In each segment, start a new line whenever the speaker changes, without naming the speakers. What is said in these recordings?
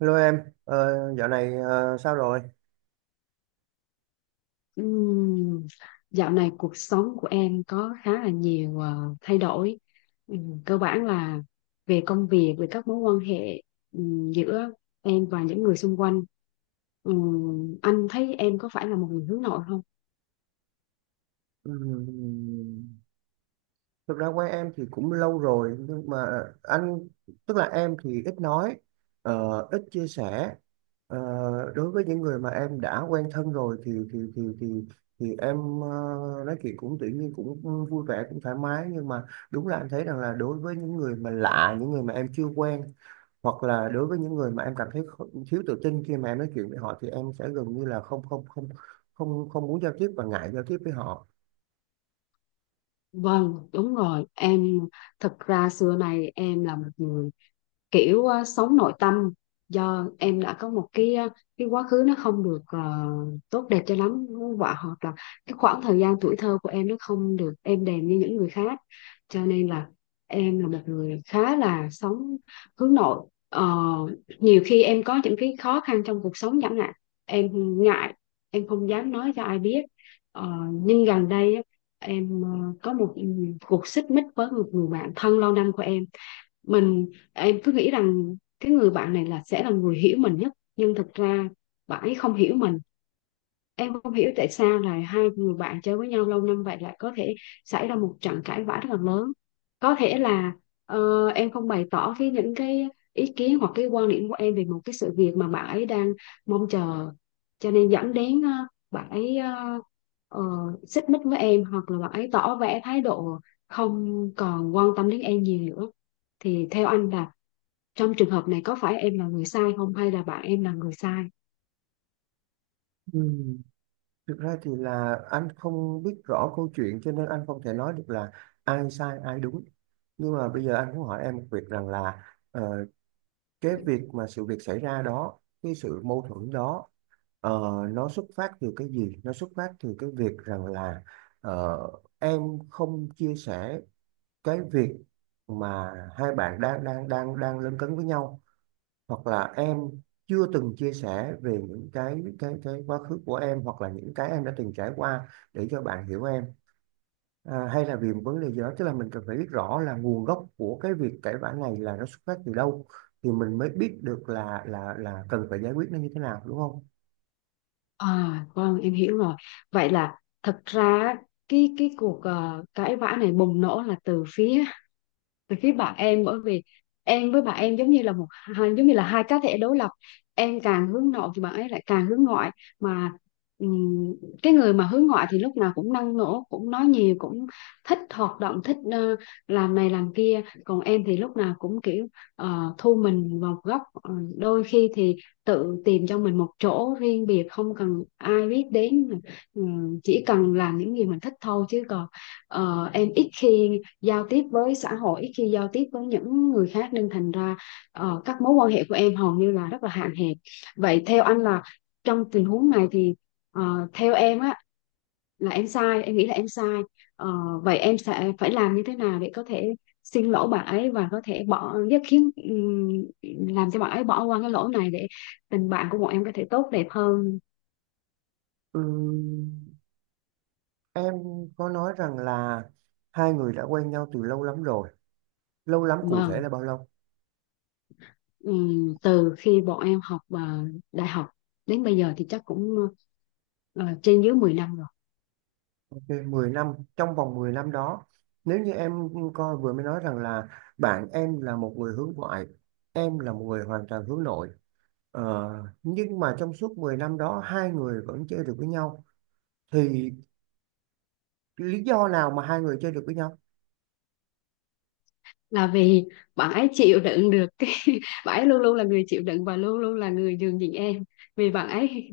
Hello em, dạo này sao rồi?
Ừm, Dạo này cuộc sống của em có khá là nhiều thay đổi. Cơ bản là về công việc, về các mối quan hệ, giữa em và những người xung quanh. Anh thấy em có phải là một người hướng nội không?
Ừm, Thực ra quen em thì cũng lâu rồi nhưng mà anh tức là em thì ít nói, ít chia sẻ. Ờ, Đối với những người mà em đã quen thân rồi thì em nói chuyện cũng tự nhiên cũng vui vẻ cũng thoải mái, nhưng mà đúng là anh thấy rằng là đối với những người mà lạ, những người mà em chưa quen, hoặc là đối với những người mà em cảm thấy thiếu tự tin khi mà em nói chuyện với họ, thì em sẽ gần như là không không không không không muốn giao tiếp và ngại giao tiếp với họ.
Vâng, đúng rồi. Em thật ra xưa này em là một người kiểu, sống nội tâm, do em đã có một cái quá khứ nó không được tốt đẹp cho lắm, và hoặc là cái khoảng thời gian tuổi thơ của em nó không được êm đềm như những người khác, cho nên là em là một người khá là sống hướng nội. Ờ, Nhiều khi em có những cái khó khăn trong cuộc sống, chẳng hạn em ngại, em không dám nói cho ai biết. Ờ, nhưng gần đây á, em có một cuộc xích mích với một người bạn thân lâu năm của em. Mình em cứ nghĩ rằng cái người bạn này là sẽ là người hiểu mình nhất, nhưng thực ra bạn ấy không hiểu mình. Em không hiểu tại sao là hai người bạn chơi với nhau lâu năm vậy lại có thể xảy ra một trận cãi vã rất là lớn. Có thể là em không bày tỏ những cái ý kiến hoặc cái quan điểm của em về một cái sự việc mà bạn ấy đang mong chờ, cho nên dẫn đến bạn ấy ờ, xích mích với em, hoặc là bạn ấy tỏ vẻ thái độ không còn quan tâm đến em nhiều nữa. Thì theo anh là trong trường hợp này, có phải em là người sai không, hay là bạn em là người sai?
Ừ. Thực ra thì là anh không biết rõ câu chuyện cho nên anh không thể nói được là ai sai ai đúng, nhưng mà bây giờ anh muốn hỏi em một việc rằng là ờ, cái việc mà sự việc xảy ra đó, cái sự mâu thuẫn đó, ờ, nó xuất phát từ cái gì, nó xuất phát từ cái việc rằng là ờ, em không chia sẻ cái việc mà hai bạn đang đang đang đang lấn cấn với nhau, hoặc là em chưa từng chia sẻ về những cái quá khứ của em hoặc là những cái em đã từng trải qua để cho bạn hiểu em, à, hay là vì một vấn đề gì đó, tức là mình cần phải biết rõ là nguồn gốc của cái việc cãi vã này là nó xuất phát từ đâu thì mình mới biết được là cần phải giải quyết nó như thế nào, đúng không?
À, vâng, em hiểu rồi. Vậy là thật ra cái cuộc cãi vã này bùng nổ là từ phía bạn em. Bởi vì em với bạn em giống như là hai cá thể đối lập. Em càng hướng nội thì bạn ấy lại càng hướng ngoại. Mà ừm, cái người mà hướng ngoại thì lúc nào cũng năng nổ, cũng nói nhiều, cũng thích hoạt động, thích làm này làm kia. Còn em thì lúc nào cũng kiểu thu mình vào một góc. Ờ, Đôi khi thì tự tìm cho mình một chỗ riêng biệt, không cần ai biết đến. Chỉ cần làm những gì mình thích thôi, chứ còn em ít khi giao tiếp với xã hội, khi giao tiếp với những người khác, nên thành ra các mối quan hệ của em hầu như là rất là hạn hẹp. Vậy theo anh là trong tình huống này thì, theo em á, là em sai, em nghĩ là em sai. Ờ, Vậy em sẽ phải làm như thế nào để có thể xin lỗi bạn ấy và có thể bỏ giúp khiến, làm cho bạn ấy bỏ qua cái lỗi này để tình bạn của bọn em có thể tốt đẹp hơn?
Ừm, em có nói rằng là hai người đã quen nhau từ lâu lắm rồi, lâu lắm cụ
Mà
thể là bao lâu?
từ khi bọn em học đại học đến bây giờ thì chắc cũng trên dưới 10 năm rồi.
Thì 10 năm, trong vòng 10 năm đó, nếu như em coi vừa mới nói rằng là bạn em là một người hướng ngoại, em là một người hoàn toàn hướng nội. Ờ, nhưng mà trong suốt 10 năm đó hai người vẫn chơi được với nhau, thì lý do nào mà hai người chơi được với nhau?
Là vì bạn ấy chịu đựng được cái bạn ấy luôn luôn là người chịu đựng và luôn luôn là người nhường nhịn em. Vì bạn ấy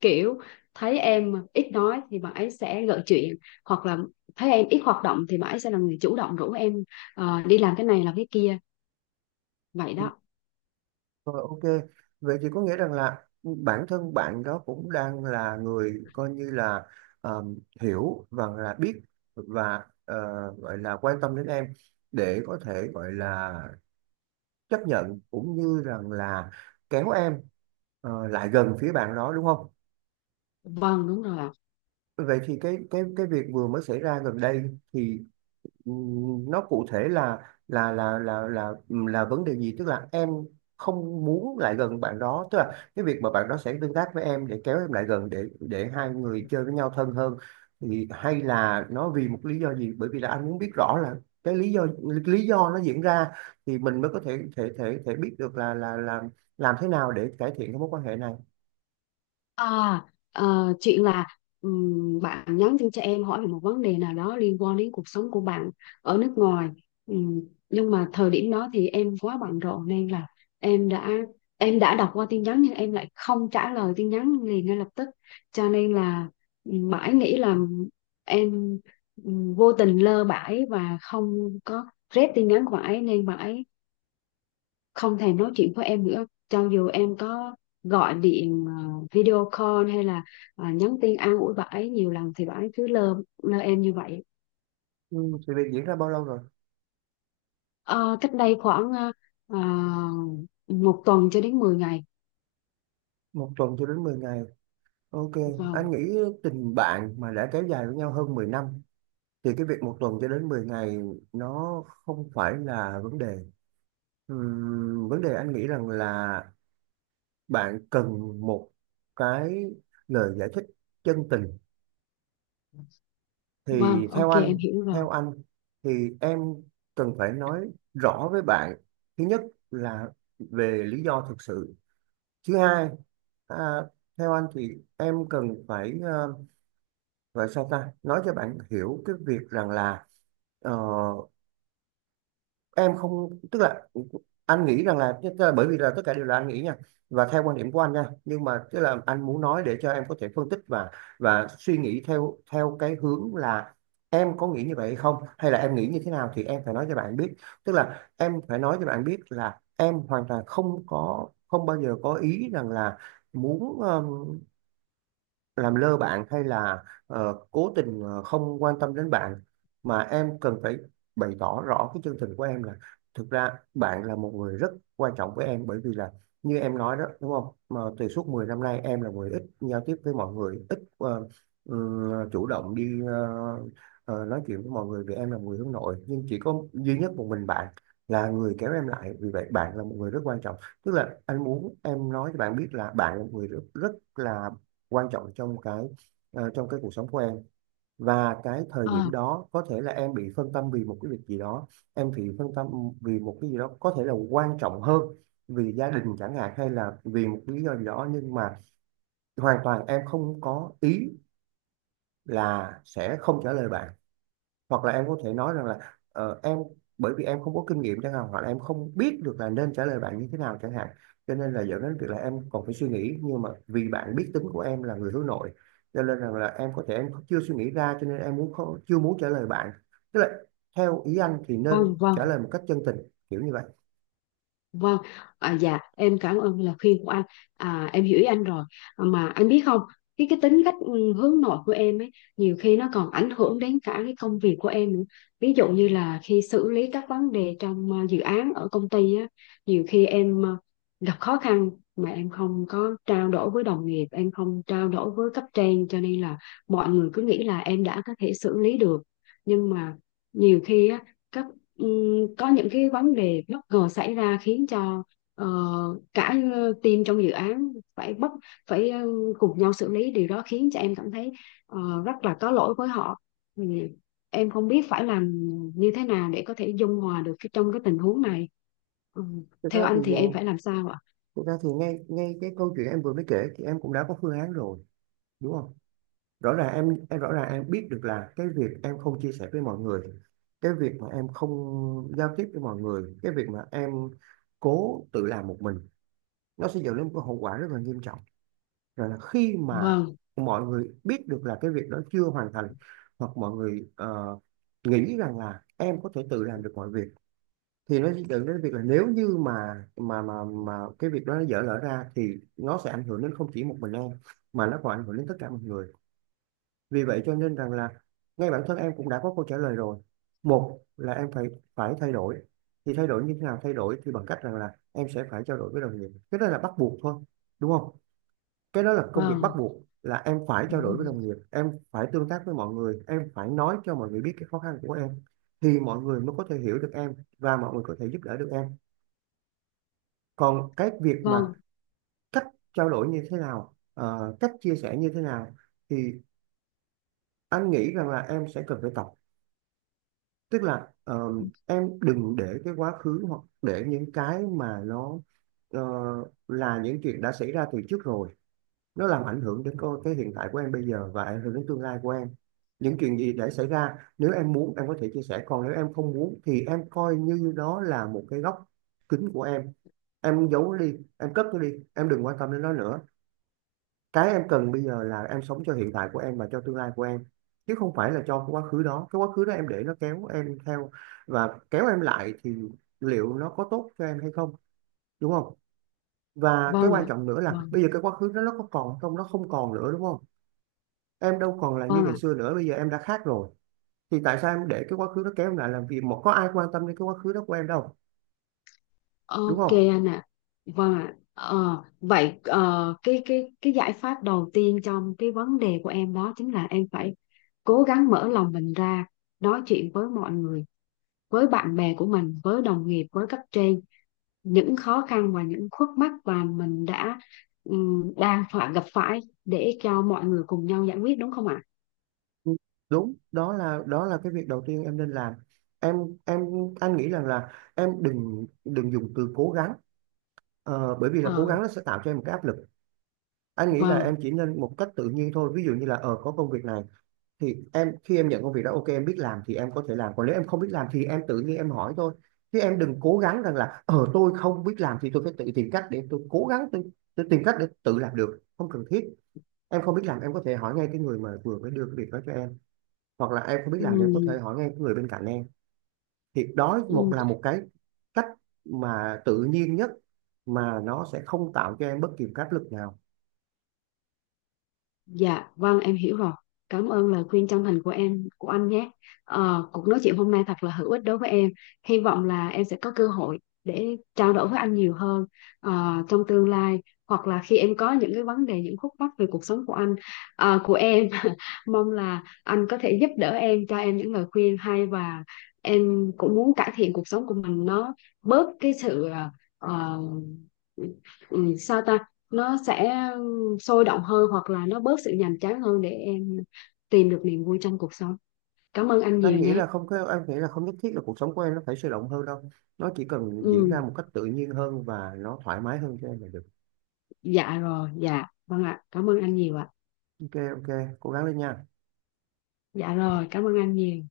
kiểu thấy em ít nói thì bạn ấy sẽ gợi chuyện, hoặc là thấy em ít hoạt động thì bạn ấy sẽ là người chủ động rủ em đi làm cái này làm cái kia, vậy
Ừ.
đó.
Ờ, ok, vậy thì có nghĩa rằng là bản thân bạn đó cũng đang là người coi như là ờ, hiểu và là biết và gọi là quan tâm đến em để có thể gọi là chấp nhận, cũng như rằng là kéo em lại gần phía bạn đó, đúng không?
Vâng, đúng rồi ạ.
Vậy thì cái việc vừa mới xảy ra gần đây, thì nó cụ thể là vấn đề gì, tức là em không muốn lại gần bạn đó, tức là cái việc mà bạn đó sẽ tương tác với em để kéo em lại gần, để hai người chơi với nhau thân hơn, thì hay là nó vì một lý do gì? Bởi vì là anh muốn biết rõ là cái lý do, lý do nó diễn ra thì mình mới có thể thể thể thể biết được là làm thế nào để cải thiện cái mối quan hệ này.
À, chuyện là, bạn nhắn tin cho em hỏi về một vấn đề nào đó liên quan đến cuộc sống của bạn ở nước ngoài. Ừm, nhưng mà thời điểm đó thì em quá bận rộn, nên là em đã em đã đọc qua tin nhắn nhưng em lại không trả lời tin nhắn liền ngay lập tức. Cho nên là, mãi nghĩ là em vô tình lơ bãi và không có rep tin nhắn của bạn ấy, nên bạn ấy không thèm nói chuyện với em nữa, cho dù em có gọi điện, video call, hay là nhắn tin an ủi bà ấy nhiều lần thì bà ấy cứ lơ, lơ em như vậy.
Ừ, thì việc diễn ra bao lâu rồi?
Ờ, Cách đây khoảng ờ, một tuần cho đến 10 ngày.
Một tuần cho đến 10 ngày. Ok, anh
Vâng,
nghĩ tình bạn mà đã kéo dài với nhau hơn 10 năm thì cái việc một tuần cho đến 10 ngày nó không phải là vấn đề. Vấn đề anh nghĩ rằng là bạn cần một cái lời giải thích chân tình.
vâng,
Thì theo
ok em
anh,
hiểu rồi.
theo anh thì em cần phải nói rõ với bạn. Thứ nhất là về lý do thực sự. Thứ hai, à, theo anh thì em cần phải gọi sao ta, nói cho bạn hiểu cái việc rằng là ờ, em không, tức là anh nghĩ rằng là, tức là bởi vì là tất cả đều là anh nghĩ nha, và theo quan điểm của anh nha, nhưng mà tức là anh muốn nói để cho em có thể phân tích và suy nghĩ theo theo cái hướng là em có nghĩ như vậy hay không, hay là em nghĩ như thế nào, thì em phải nói cho bạn biết. Tức là em phải nói cho bạn biết là em hoàn toàn không có, không bao giờ có ý rằng là muốn làm lơ bạn hay là cố tình không quan tâm đến bạn, mà em cần phải bày tỏ rõ cái chân tình của em, là thực ra bạn là một người rất quan trọng với em, bởi vì là như em nói đó, đúng không, mà từ suốt 10 năm nay em là người ít giao tiếp với mọi người, ít chủ động đi nói chuyện với mọi người, vì em là người hướng nội, nhưng chỉ có duy nhất một mình bạn là người kéo em lại, vì vậy bạn là một người rất quan trọng. Tức là anh muốn em nói cho bạn biết là bạn là một người rất, rất là quan trọng trong cái, trong cái cuộc sống của em, và cái thời điểm
Ờ,
đó có thể là em bị phân tâm vì một cái việc gì đó, em bị phân tâm vì một cái gì đó có thể là quan trọng hơn, vì gia đình chẳng hạn, hay là vì một lý do gì đó, nhưng mà hoàn toàn em không có ý là sẽ không trả lời bạn, hoặc là em có thể nói rằng là em bởi vì em không có kinh nghiệm chẳng hạn, hoặc là em không biết được là nên trả lời bạn như thế nào chẳng hạn, cho nên là dẫn đến việc là em còn phải suy nghĩ, nhưng mà vì bạn biết tính của em là người hướng nội, cho nên rằng là em có thể em chưa suy nghĩ ra, cho nên em muốn không, chưa muốn trả lời bạn. Tức là theo ý anh thì
vâng,
nên trả
vâng.
lời một cách chân tình, kiểu như vậy.
Vâng, à, dạ em cảm ơn lời khuyên của anh. À, em hiểu ý anh rồi. À, mà anh biết không, cái tính cách, hướng nội của em ấy nhiều khi nó còn ảnh hưởng đến cả cái công việc của em nữa. Ví dụ như là khi xử lý các vấn đề trong dự án ở công ty á, nhiều khi em gặp khó khăn mà em không có trao đổi với đồng nghiệp, em không trao đổi với cấp trên, cho nên là mọi người cứ nghĩ là em đã có thể xử lý được. Nhưng mà nhiều khi á, các có những cái vấn đề bất ngờ xảy ra, khiến cho ờ, cả team trong dự án phải cùng nhau xử lý điều đó, khiến cho em cảm thấy ờ, rất là có lỗi với họ. Ừ, em không biết phải làm như thế nào để có thể dung hòa được trong cái tình huống này. Ừ,
thực ra
Theo
thì
anh thì em
ờ,
phải làm sao ạ?
Thực ra thì ngay ngay cái câu chuyện em vừa mới kể thì em cũng đã có phương án rồi, đúng không? Rõ ràng em rõ ràng em biết được là cái việc em không chia sẻ với mọi người, cái việc mà em không giao tiếp với mọi người, cái việc mà em cố tự làm một mình, nó sẽ dẫn đến một cái hậu quả rất là nghiêm trọng. Rồi là khi mà
Vâng,
mọi người biết được là cái việc đó chưa hoàn thành, hoặc mọi người nghĩ rằng là em có thể tự làm được mọi việc, thì nó sẽ dẫn đến việc là nếu như mà cái việc đó nó dở lỡ ra thì nó sẽ ảnh hưởng đến không chỉ một mình em, mà nó còn ảnh hưởng đến tất cả mọi người. Vì vậy cho nên rằng là ngay bản thân em cũng đã có câu trả lời rồi. Một là em phải phải thay đổi. Thì thay đổi như thế nào? Thay đổi thì bằng cách rằng là em sẽ phải trao đổi với đồng nghiệp. Cái đó là bắt buộc thôi, đúng không? Cái đó là công việc bắt
vâng.
buộc, là em phải
Ừ,
trao đổi với đồng nghiệp, em phải tương tác với mọi người, em phải nói cho mọi người biết cái khó khăn của em thì mọi người mới có thể hiểu được em và mọi người có thể giúp đỡ được em. Còn cái việc mà
vâng,
cách trao đổi như thế nào, cách chia sẻ như thế nào, thì anh nghĩ rằng là em sẽ cần phải tập, tức là em đừng để cái quá khứ, hoặc để những cái mà nó ờ, là những chuyện đã xảy ra từ trước rồi, nó làm ảnh hưởng đến cái hiện tại của em bây giờ và ảnh hưởng đến tương lai của em. Những chuyện gì đã xảy ra, nếu em muốn em có thể chia sẻ, còn nếu em không muốn thì em coi như đó là một cái góc kính của em giấu nó đi, em cất nó đi, em đừng quan tâm đến nó nữa. Cái em cần bây giờ là em sống cho hiện tại của em và cho tương lai của em, chứ không phải là cho cái quá khứ đó. Cái quá khứ đó em để nó kéo em theo và kéo em lại thì liệu nó có tốt cho em hay không, đúng không? Và cái
vâng
quan
ạ.
trọng nữa là
Vâng,
bây giờ cái quá khứ đó nó có còn không? Nó không còn nữa, đúng không? Em đâu còn là như ngày
vâng.
xưa nữa, bây giờ em đã khác rồi, thì tại sao em để cái quá khứ nó kéo em lại làm gì, mà có ai quan tâm đến cái quá khứ đó của em đâu, đúng
Ok
không?
anh ạ. Vâng ạ. Ờ, Vậy cái giải pháp đầu tiên trong cái vấn đề của em đó chính là em phải cố gắng mở lòng mình ra, nói chuyện với mọi người, với bạn bè của mình, với đồng nghiệp, với cấp trên những khó khăn và những khúc mắc mà mình đã, đang phải gặp phải, để cho mọi người cùng nhau giải quyết, đúng không ạ?
Đúng, đó là cái việc đầu tiên em nên làm. em em anh nghĩ rằng là em đừng đừng dùng từ cố gắng. Bởi vì là cố
Ờ,
gắng nó sẽ tạo cho em một cái áp lực. Anh nghĩ là em
vâng.
chỉ nên một cách tự nhiên thôi. Ví dụ như là có công việc này, thì em khi em nhận công việc đó, ok em biết làm thì em có thể làm, còn nếu em không biết làm thì em tự nhiên em hỏi thôi, chứ em đừng cố gắng rằng là tôi không biết làm thì tôi phải tự tìm cách để tôi cố gắng, tôi tìm cách để tự làm được, không cần thiết. Em không biết làm em có thể hỏi ngay cái người mà vừa mới đưa cái việc đó cho em, hoặc là em không biết làm thì em có
Ừm,
thể hỏi ngay cái người bên cạnh em. Thì đó một
ừm.
là một cái cách mà tự nhiên nhất, mà nó sẽ không tạo cho em bất kỳ áp lực nào.
Dạ, vâng em hiểu rồi. Cảm ơn lời khuyên chân thành của em, của anh nhé. Ờ, cuộc nói chuyện hôm nay thật là hữu ích đối với em. Hy vọng là em sẽ có cơ hội để trao đổi với anh nhiều hơn trong tương lai, hoặc là khi em có những cái vấn đề, những khúc mắc về cuộc sống của anh, ờ, của em. Mong là anh có thể giúp đỡ em, cho em những lời khuyên hay, và em cũng muốn cải thiện cuộc sống của mình, nó bớt cái sự ờ, ừ, sao ta? Nó sẽ sôi động hơn hoặc là nó bớt sự nhàm chán hơn, để em tìm được niềm vui trong cuộc sống. Cảm ơn anh nhiều
Anh nghĩ
nhé.
là không có, em nghĩ là không nhất thiết là cuộc sống của em nó phải sôi động hơn đâu, nó chỉ cần diễn
Ừ,
ra một cách tự nhiên hơn và nó thoải mái hơn cho em là được.
dạ rồi, dạ vâng ạ, cảm ơn anh nhiều ạ.
Ok, ok, cố gắng lên nha.
Dạ rồi, cảm ơn anh nhiều.